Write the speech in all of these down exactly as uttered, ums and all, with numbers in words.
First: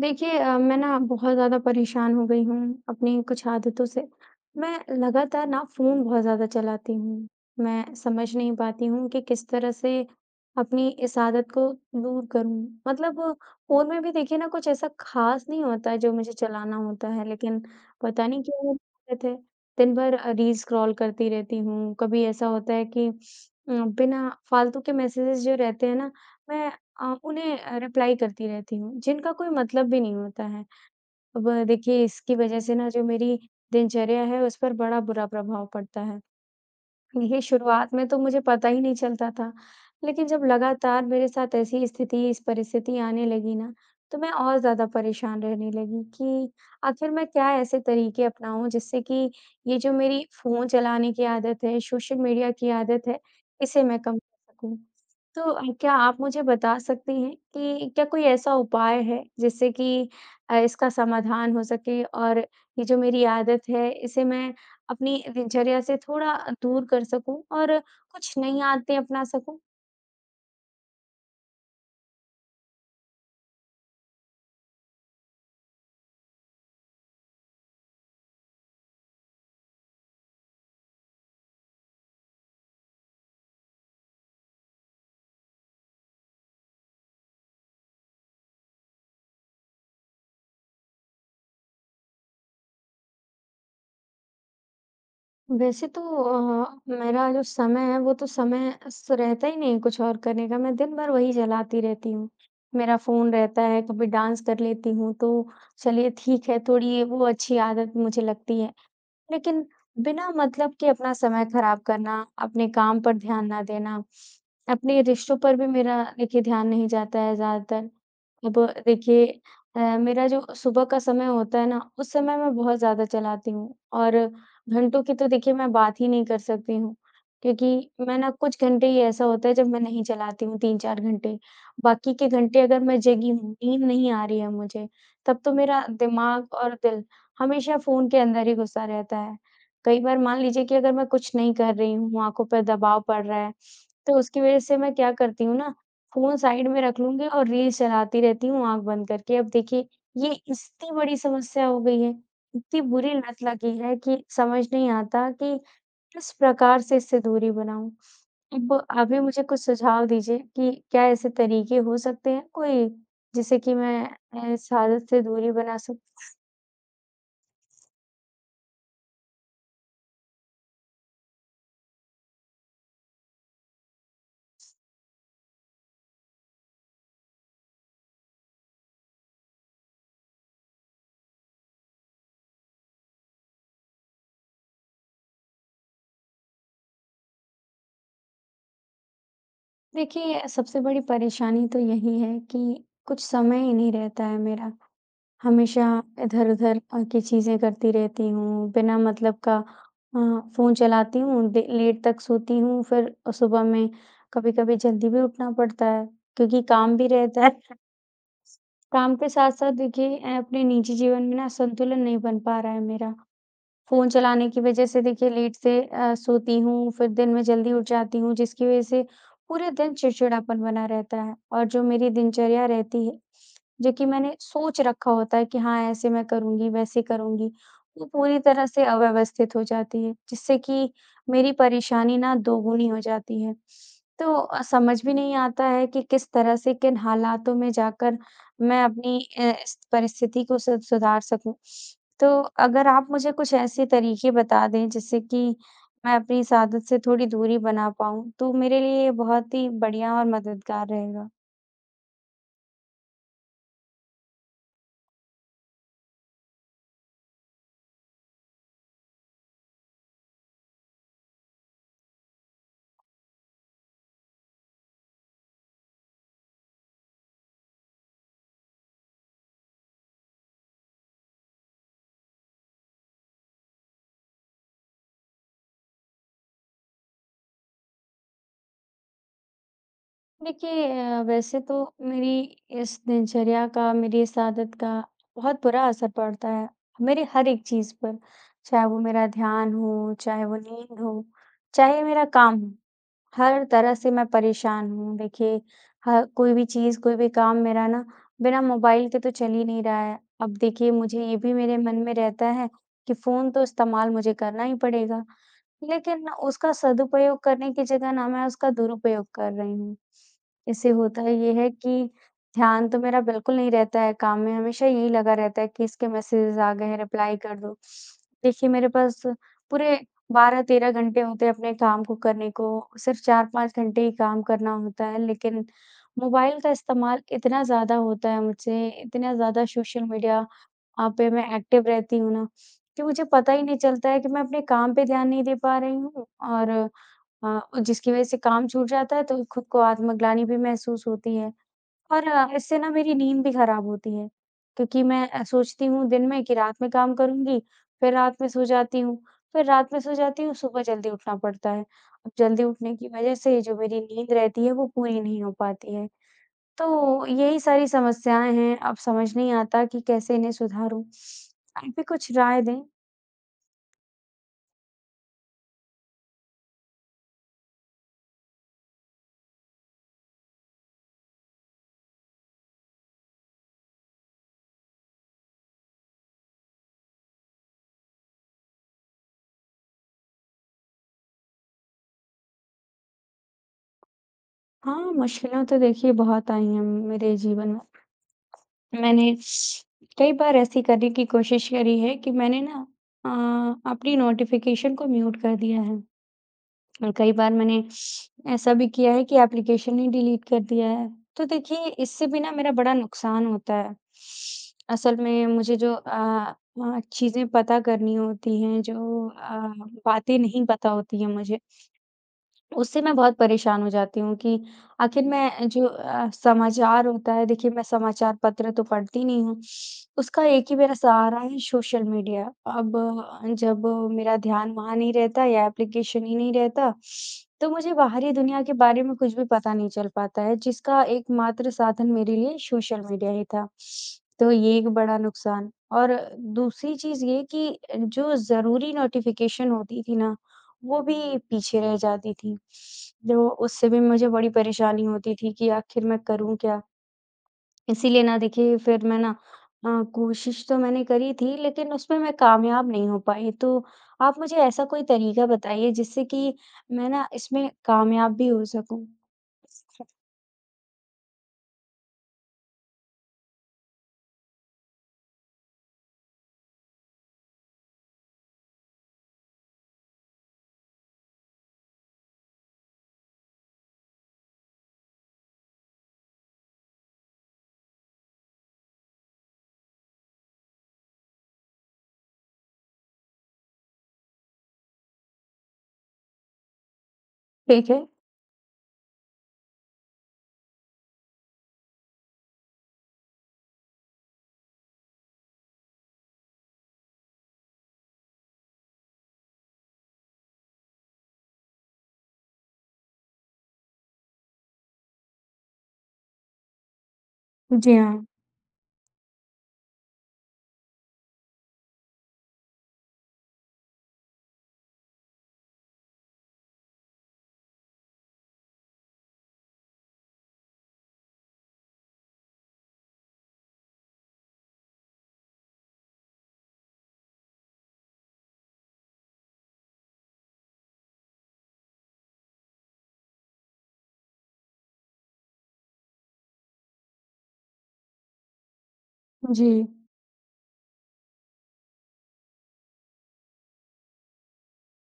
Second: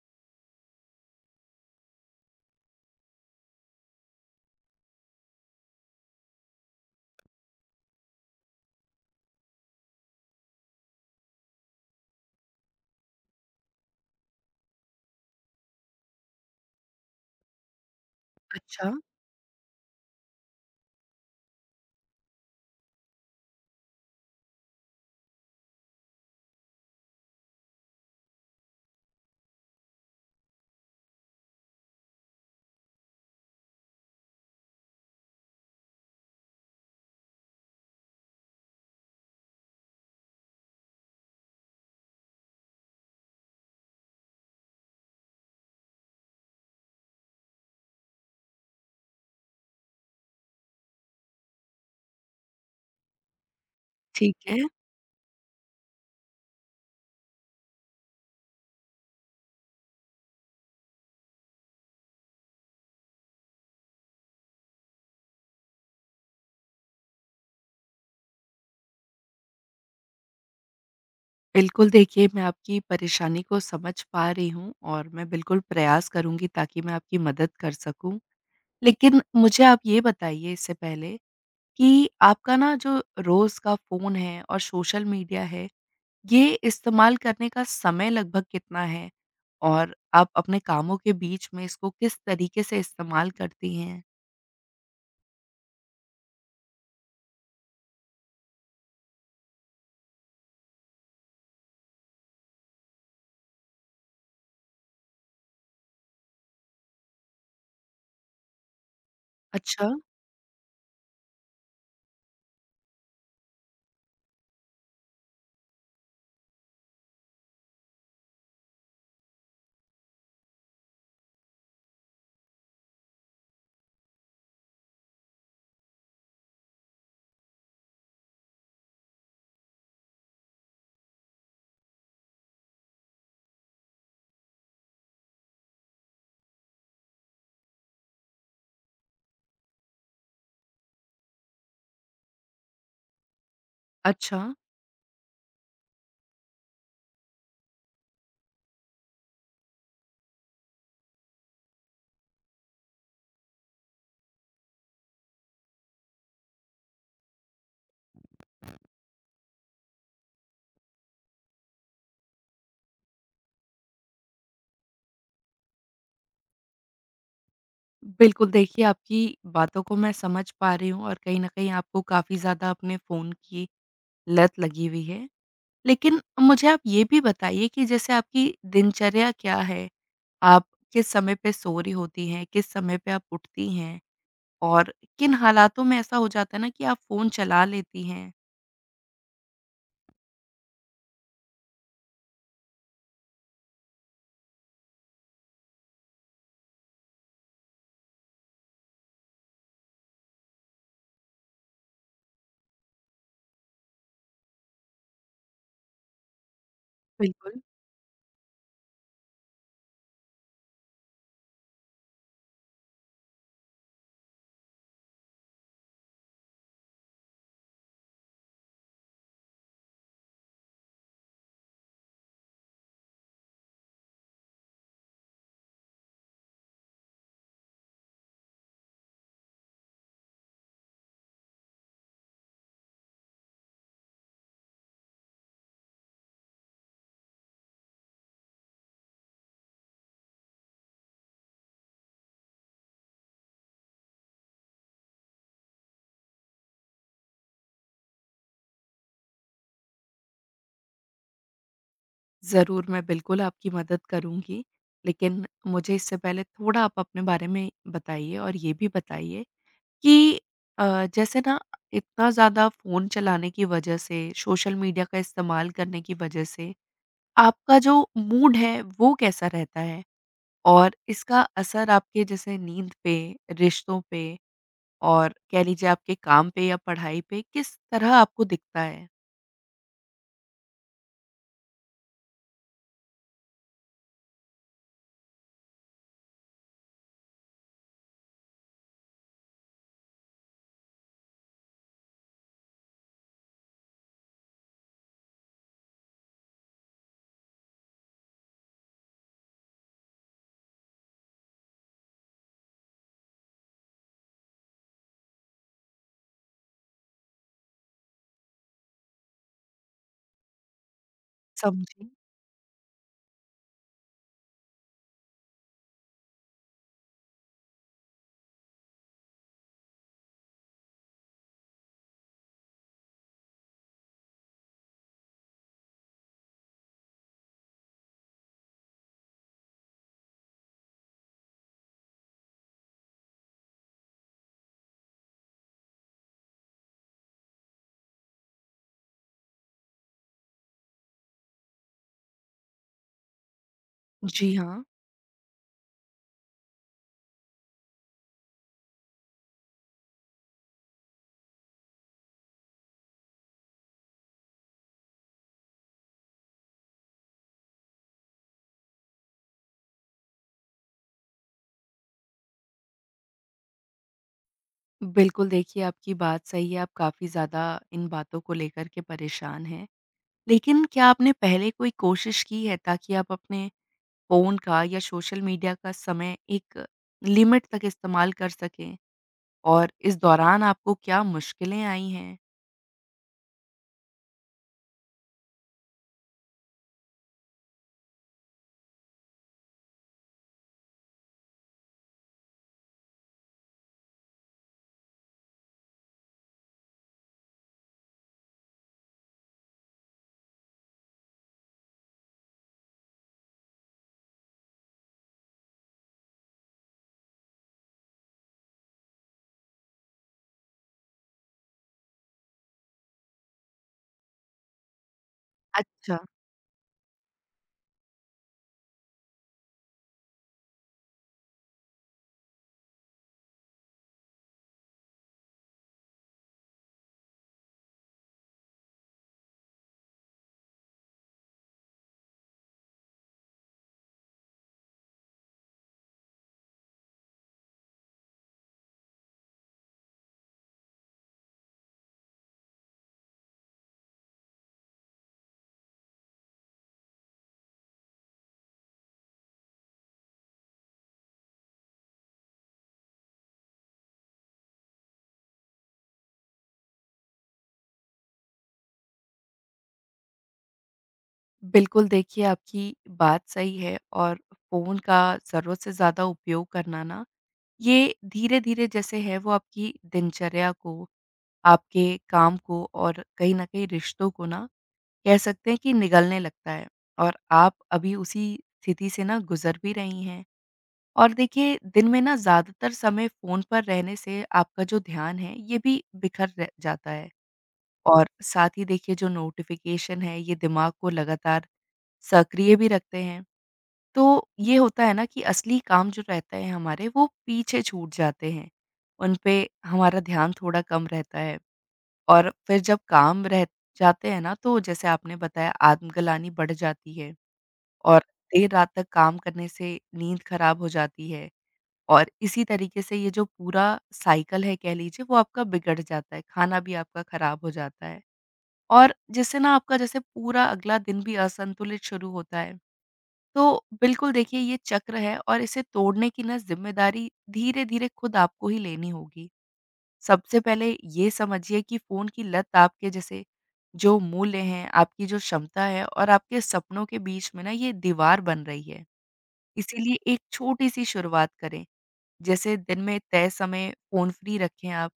देखिए अ, मैं ना बहुत ज़्यादा परेशान हो गई हूँ अपनी कुछ आदतों से। मैं लगातार ना फ़ोन बहुत ज़्यादा चलाती हूँ। मैं समझ नहीं पाती हूँ कि किस तरह से अपनी इस आदत को दूर करूँ। मतलब फ़ोन में भी देखिए ना कुछ ऐसा ख़ास नहीं होता है जो मुझे चलाना होता है लेकिन पता नहीं क्यों वो अच्छा, आदत है। दिन भर अ, रील स्क्रॉल करती रहती हूँ। कभी ऐसा होता है कि अ, बिना फ़ालतू के मैसेजेस जो रहते हैं ना मैं अ, उन्हें अ, रिप्लाई करती रहती हूँ, जिनका कोई मतलब भी नहीं होता है। अब देखिए इसकी वजह से ना जो मेरी दिनचर्या है उस पर बड़ा बुरा प्रभाव पड़ता है। देखिए, शुरुआत में तो मुझे पता ही नहीं चलता था, लेकिन जब लगातार मेरे साथ ऐसी स्थिति इस परिस्थिति आने लगी ना, तो मैं और ज़्यादा परेशान रहने लगी कि आखिर मैं क्या ऐसे तरीके अपनाऊँ जिससे कि ये जो मेरी फ़ोन चलाने की आदत है, सोशल मीडिया की आदत है, इसे मैं कम ठीक कर है। सकूँ। तो अ, क्या आप मुझे बता सकती हैं कि क्या कोई ऐसा उपाय है जिससे कि अ, इसका समाधान हो सके और ये जो मेरी आदत है, इसे मैं अपनी दिनचर्या से थोड़ा दूर कर सकूँ और कुछ नई आदतें अपना सकूँ। बिल्कुल देखिए, मैं आपकी परेशानी को समझ पा रही हूँ और मैं बिल्कुल प्रयास करूँगी ताकि मैं आपकी मदद कर सकूँ। लेकिन मुझे आप ये बताइए इससे पहले कि आपका ना जो रोज़ का फ़ोन है और सोशल मीडिया है, ये इस्तेमाल करने का समय लगभग कितना है? और आप अपने कामों के बीच में इसको किस तरीके से इस्तेमाल करती हैं? वैसे तो अ, मेरा जो समय है वो तो समय स रहता ही नहीं है कुछ और करने का, मैं दिन भर वही चलाती रहती हूँ। मेरा फ़ोन रहता है, कभी डांस कर लेती हूँ, तो चलिए ठीक है, थोड़ी ये वो अच्छी आदत मुझे लगती है। लेकिन अच्छा, बिना मतलब के अपना समय खराब करना, अपने काम पर ध्यान ना देना, अपने रिश्तों पर भी मेरा देखिए ध्यान नहीं जाता है ज़्यादातर। अब देखिए अ, मेरा जो सुबह का समय होता है ना, उस समय मैं बहुत ज़्यादा चलाती हूँ और घंटों की तो देखिए मैं बात ही नहीं कर सकती हूँ, क्योंकि मैं ना कुछ घंटे ही ऐसा होता है जब मैं नहीं चलाती हूँ तीन चार घंटे। बाकी के घंटे अगर मैं जगी हूँ, नींद नहीं आ रही है मुझे, तब तो मेरा दिमाग और दिल हमेशा फ़ोन के अंदर ही घुसा रहता है। कई बार मान लीजिए कि अगर मैं कुछ नहीं कर रही हूँ, आँखों पर दबाव पड़ रहा है, तो अच्छा। उसकी वज़ह से मैं क्या करती हूँ ना, फ़ोन साइड में रख लूँगी और रील्स चलाती रहती हूँ आँख बंद करके। अब देखिए, ये इतनी बड़ी समस्या हो गई है, इतनी बुरी लत लगी है कि समझ नहीं आता कि किस प्रकार से इससे दूरी बनाऊँ। अब आप ही मुझे कुछ सुझाव दीजिए कि क्या ऐसे तरीके हो सकते हैं कोई, जिससे कि मैं अ, इस आदत से दूरी बना सकूँ? बिल्कुल, देखिए आपकी बातों को मैं समझ पा रही हूँ और कहीं न कहीं आपको काफ़ी ज़्यादा अपने फ़ोन की लत लगी हुई है। लेकिन मुझे आप ये भी बताइए कि जैसे आपकी दिनचर्या क्या है? आप किस समय पे सो रही होती हैं? किस समय पे आप उठती हैं? और किन हालातों में ऐसा हो जाता है ना कि आप फ़ोन चला लेती हैं? देखिए, सबसे बड़ी परेशानी तो यही है कि कुछ समय ही नहीं रहता है मेरा। हमेशा इधर-उधर अ, की चीज़ें करती रहती हूँ, बिना मतलब का अ, फ़ोन चलाती हूँ, दे लेट तक सोती हूँ, फिर सुबह में कभी-कभी जल्दी भी उठना पड़ता है, क्योंकि काम भी रहता है। बिल्कुल, काम के साथ-साथ देखिए अ, अपने निजी जीवन में ना संतुलन नहीं बन पा रहा है मेरा। फ़ोन चलाने की वजह से देखिए लेट से अ, सोती हूँ, फिर दिन में जल्दी उठ जाती हूँ, जिसकी वजह से पूरे दिन चिड़चिड़ापन बना रहता है। और जो मेरी दिनचर्या रहती है, जो कि मैंने सोच रखा होता है कि हाँ, ऐसे मैं करूँगी, वैसे करूँगी, वो पूरी तरह से अव्यवस्थित हो जाती है, जिससे कि मेरी परेशानी ना दोगुनी हो जाती है। तो अ, समझ भी नहीं आता है कि किस तरह से, किन हालातों में जाकर मैं अपनी अ, इस परिस्थिति को सु सुधार सकूँ। तो अगर आप मुझे कुछ ऐसे तरीके बता दें जिससे कि मैं अपनी इस आदत से थोड़ी दूरी बना पाऊँ, तो मेरे लिए ये बहुत ही बढ़िया और मददगार रहेगा। ज़रूर मैं बिल्कुल आपकी मदद करूँगी। लेकिन मुझे इससे पहले थोड़ा आप अपने बारे में बताइए और ये भी बताइए कि अ, जैसे ना इतना ज़्यादा फ़ोन चलाने की वजह से, सोशल मीडिया का इस्तेमाल करने की वजह से आपका जो मूड है वो कैसा रहता है? और इसका असर आपके जैसे नींद पे, रिश्तों पे और कह लीजिए आपके काम पे या पढ़ाई पे किस तरह आपको दिखता है? देखिए अ, वैसे तो मेरी इस दिनचर्या का, मेरी इस आदत का बहुत बुरा असर पड़ता है, मेरी हर एक चीज़ पर। चाहे वो मेरा ध्यान हो, चाहे वो नींद हो, चाहे मेरा काम हो। हर तरह से मैं परेशान हूँ। देखिए, ह कोई भी चीज़, कोई भी काम मेरा ना बिना मोबाइल के तो चल ही नहीं रहा है। अब देखिए, मुझे ये भी मेरे मन में रहता है कि फ़ोन तो इस्तेमाल मुझे करना ही पड़ेगा। लेकिन ना उसका सदुपयोग करने की जगह ना मैं उसका दुरुपयोग कर रही हूँ। इससे होता ये है कि समझी। ध्यान तो मेरा बिल्कुल नहीं रहता है काम में, हमेशा यही लगा रहता है कि इसके मैसेजेस आ गए हैं, रिप्लाई कर दो। देखिए मेरे पास पूरे बारह तेरह घंटे होते हैं अपने काम को करने को, सिर्फ़ चार पाँच घंटे ही काम करना होता है, लेकिन मोबाइल का इस्तेमाल इतना ज़्यादा होता है मुझसे, इतना ज़्यादा सोशल मीडिया अ, पे मैं एक्टिव रहती हूँ ना, कि मुझे पता ही नहीं चलता है कि मैं अपने काम पे ध्यान नहीं दे पा रही हूँ और अ, जिसकी वज़ह से काम छूट जाता है तो खुद को आत्मग्लानि भी महसूस होती है। और अ, इससे ना मेरी नींद भी खराब होती है, जी हाँ, क्योंकि मैं अ, सोचती हूँ दिन में कि रात में काम करूँगी, फिर रात में सो जाती हूँ, फिर रात में सो जाती हूँ, सुबह जल्दी उठना पड़ता है। अब जल्दी उठने की वज़ह से जो मेरी नींद रहती है वो पूरी नहीं हो पाती है। तो यही सारी समस्याएँ हैं, अब समझ नहीं आता कि कैसे इन्हें सुधारूँ? आप भी कुछ राय दें। बिल्कुल देखिए आपकी बात सही है, आप काफ़ी ज़्यादा इन बातों को लेकर के परेशान हैं। लेकिन क्या आपने पहले कोई कोशिश की है ताकि आप अपने फ़ोन का या सोशल मीडिया का समय एक लिमिट तक इस्तेमाल कर सकें और इस दौरान आपको क्या मुश्किलें आई हैं? हाँ, मुश्किलें तो देखिए बहुत आई हैं मेरे जीवन में। मैंने कई बार ऐसी करने की कोशिश करी है कि मैंने ना अ, अपनी नोटिफ़िकेशन को म्यूट कर दिया है और कई बार मैंने ऐसा भी किया है कि एप्लीकेशन ही डिलीट कर दिया है। तो देखिए इससे भी ना मेरा बड़ा नुकसान होता है। असल में मुझे जो अ अ, चीज़ें पता करनी होती हैं, जो अ, बातें नहीं पता होती हैं मुझे उससे मैं बहुत परेशान हो जाती हूँ कि आखिर मैं जो अच्छा। अ, समाचार होता है देखिए मैं समाचार पत्र तो पढ़ती नहीं हूँ। उसका एक ही मेरा सहारा है सोशल मीडिया। अब अ, जब मेरा ध्यान वहाँ नहीं रहता या एप्लीकेशन ही नहीं रहता, तो मुझे बाहरी दुनिया के बारे में कुछ भी पता नहीं चल पाता है जिसका एकमात्र साधन मेरे लिए सोशल मीडिया ही था। तो ये एक बड़ा नुकसान और दूसरी चीज़ ये कि जो ज़रूरी नोटिफ़िकेशन होती थी ना वो भी पीछे रह जाती थी। जो उससे भी मुझे बड़ी परेशानी होती थी कि आखिर मैं करूँ क्या? इसीलिए ना देखिए फिर मैं ना अ, कोशिश तो मैंने करी थी लेकिन उसमें मैं कामयाब नहीं हो पाई। तो आप मुझे ऐसा कोई तरीका बताइए जिससे कि मैं ना इसमें कामयाब भी हो सकूँ? बिल्कुल, देखिए आपकी बात सही है और फ़ोन का ज़रूरत से ज़्यादा उपयोग करना ना, ये धीरे-धीरे जैसे है वो आपकी दिनचर्या को, आपके काम को और कहीं न कहीं रिश्तों को ना कह सकते हैं कि निगलने लगता है, और आप अभी उसी स्थिति से ना गुज़र भी रही हैं। और देखिए, दिन में ना ज़्यादातर समय फ़ोन पर रहने से आपका जो ध्यान है, ये भी बिखर र जाता है। ठीक है। और साथ ही देखिए जो नोटिफ़िकेशन है, ये दिमाग को लगातार सक्रिय भी रखते हैं। तो ये होता है ना, कि असली काम जो रहते हैं हमारे, वो पीछे छूट जाते हैं। उन पे हमारा ध्यान थोड़ा कम रहता है। और फिर जब काम रह जाते हैं ना, तो जैसे आपने बताया आत्मग्लानि बढ़ जाती है जी और हाँ। देर रात तक काम करने से नींद खराब हो जाती है। और इसी तरीके से ये जो पूरा साइकिल है कह लीजिए, वो आपका बिगड़ जाता है, खाना भी आपका खराब हो जाता है और जिससे ना आपका जैसे पूरा अगला दिन भी असंतुलित शुरू होता है। तो बिल्कुल देखिए ये चक्र है, और इसे तोड़ने की ना ज़िम्मेदारी धीरे-धीरे खुद आपको ही लेनी होगी। सबसे पहले ये समझिए कि फ़ोन की लत आपके जैसे जो मूल्य हैं, आपकी जो क्षमता है और आपके सपनों के बीच में ना ये दीवार बन रही है। जी, इसीलिए एक छोटी-सी शुरुआत करें। जैसे दिन में तय समय फ़ोन फ्री रखें आप,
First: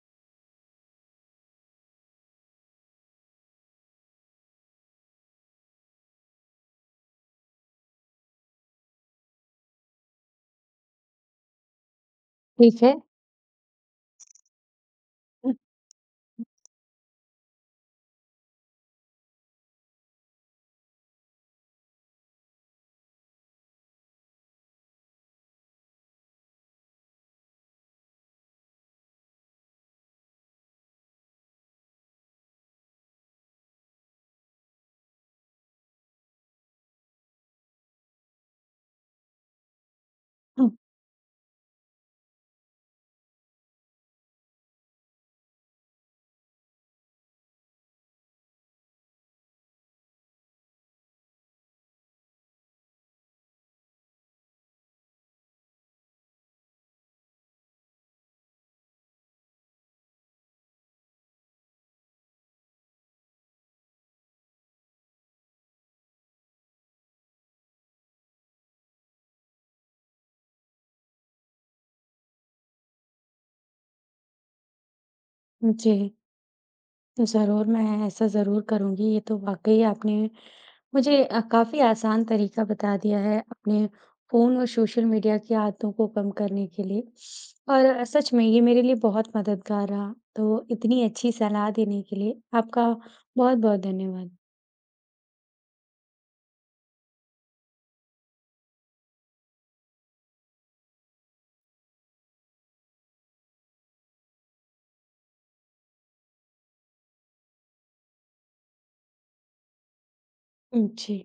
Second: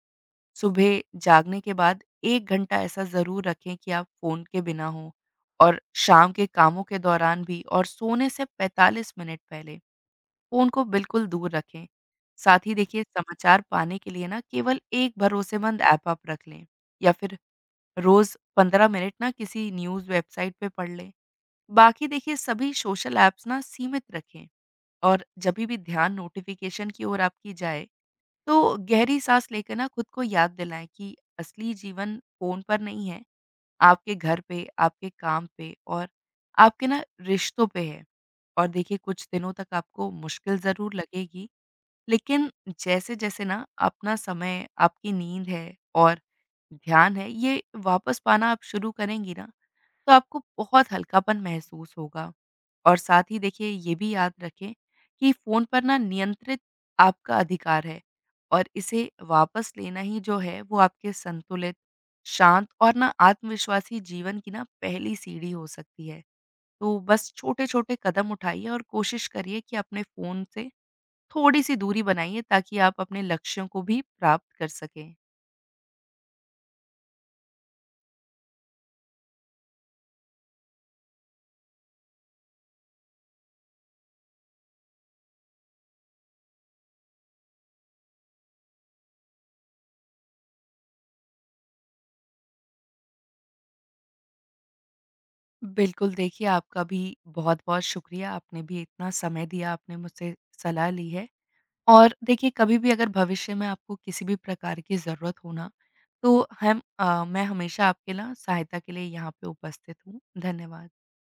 सुबह जागने के बाद एक घंटा ऐसा ज़रूर रखें कि आप फ़ोन के बिना हों, और शाम के कामों के दौरान भी, और सोने से पैंतालीस मिनट पहले फ़ोन को बिल्कुल दूर रखें। साथ ही ठीक है। देखिए समाचार पाने के लिए ना केवल एक भरोसेमंद ऐप आप रख लें, या फिर रोज़ पंद्रह मिनट ना किसी न्यूज़ वेबसाइट पे पढ़ लें। बाकी देखिए सभी सोशल ऐप्स ना सीमित रखें, और जभी भी ध्यान नोटिफ़िकेशन की ओर आपकी जाए, तो गहरी साँस लेकर ना खुद को याद दिलाएँ कि असली जीवन फ़ोन पर नहीं है, आपके घर पे, आपके काम पे और आपके ना रिश्तों पे है। और देखिए कुछ दिनों तक आपको मुश्किल ज़रूर लगेगी, लेकिन जैसे-जैसे ना अपना समय, आपकी नींद है और ध्यान है, ये वापस पाना आप शुरू करेंगी ना, तो आपको बहुत हल्कापन महसूस होगा। और साथ ही देखिए ये भी याद रखें कि फ़ोन पर ना नियंत्रित आपका अधिकार है, और इसे वापस लेना ही जो है वो आपके संतुलित, शांत और ना आत्मविश्वासी जीवन की ना पहली सीढ़ी हो सकती है। तो बस छोटे-छोटे कदम उठाइए, और कोशिश करिए कि अपने फ़ोन से थोड़ी-सी दूरी बनाइए ताकि आप अपने लक्ष्यों को भी प्राप्त कर सकें। जी, ज़रूर मैं ऐसा ज़रूर करूँगी। ये तो वाक़ई आपने मुझे अ, काफ़ी आसान तरीका बता दिया है अपने फ़ोन और सोशल मीडिया की आदतों को कम करने के लिए और अ, सच में ये मेरे लिए बहुत मददगार रहा। तो इतनी अच्छी सलाह देने के लिए आपका बहुत-बहुत धन्यवाद। बिल्कुल देखिए आपका भी बहुत-बहुत शुक्रिया। आपने भी इतना समय दिया, आपने मुझसे सलाह ली है। और देखिए कभी भी अगर भविष्य में आपको किसी भी प्रकार की ज़रूरत हो ना, तो हम अ, मैं हमेशा आपके ना सहायता के लिए यहाँ पे उपस्थित हूँ। धन्यवाद। जी।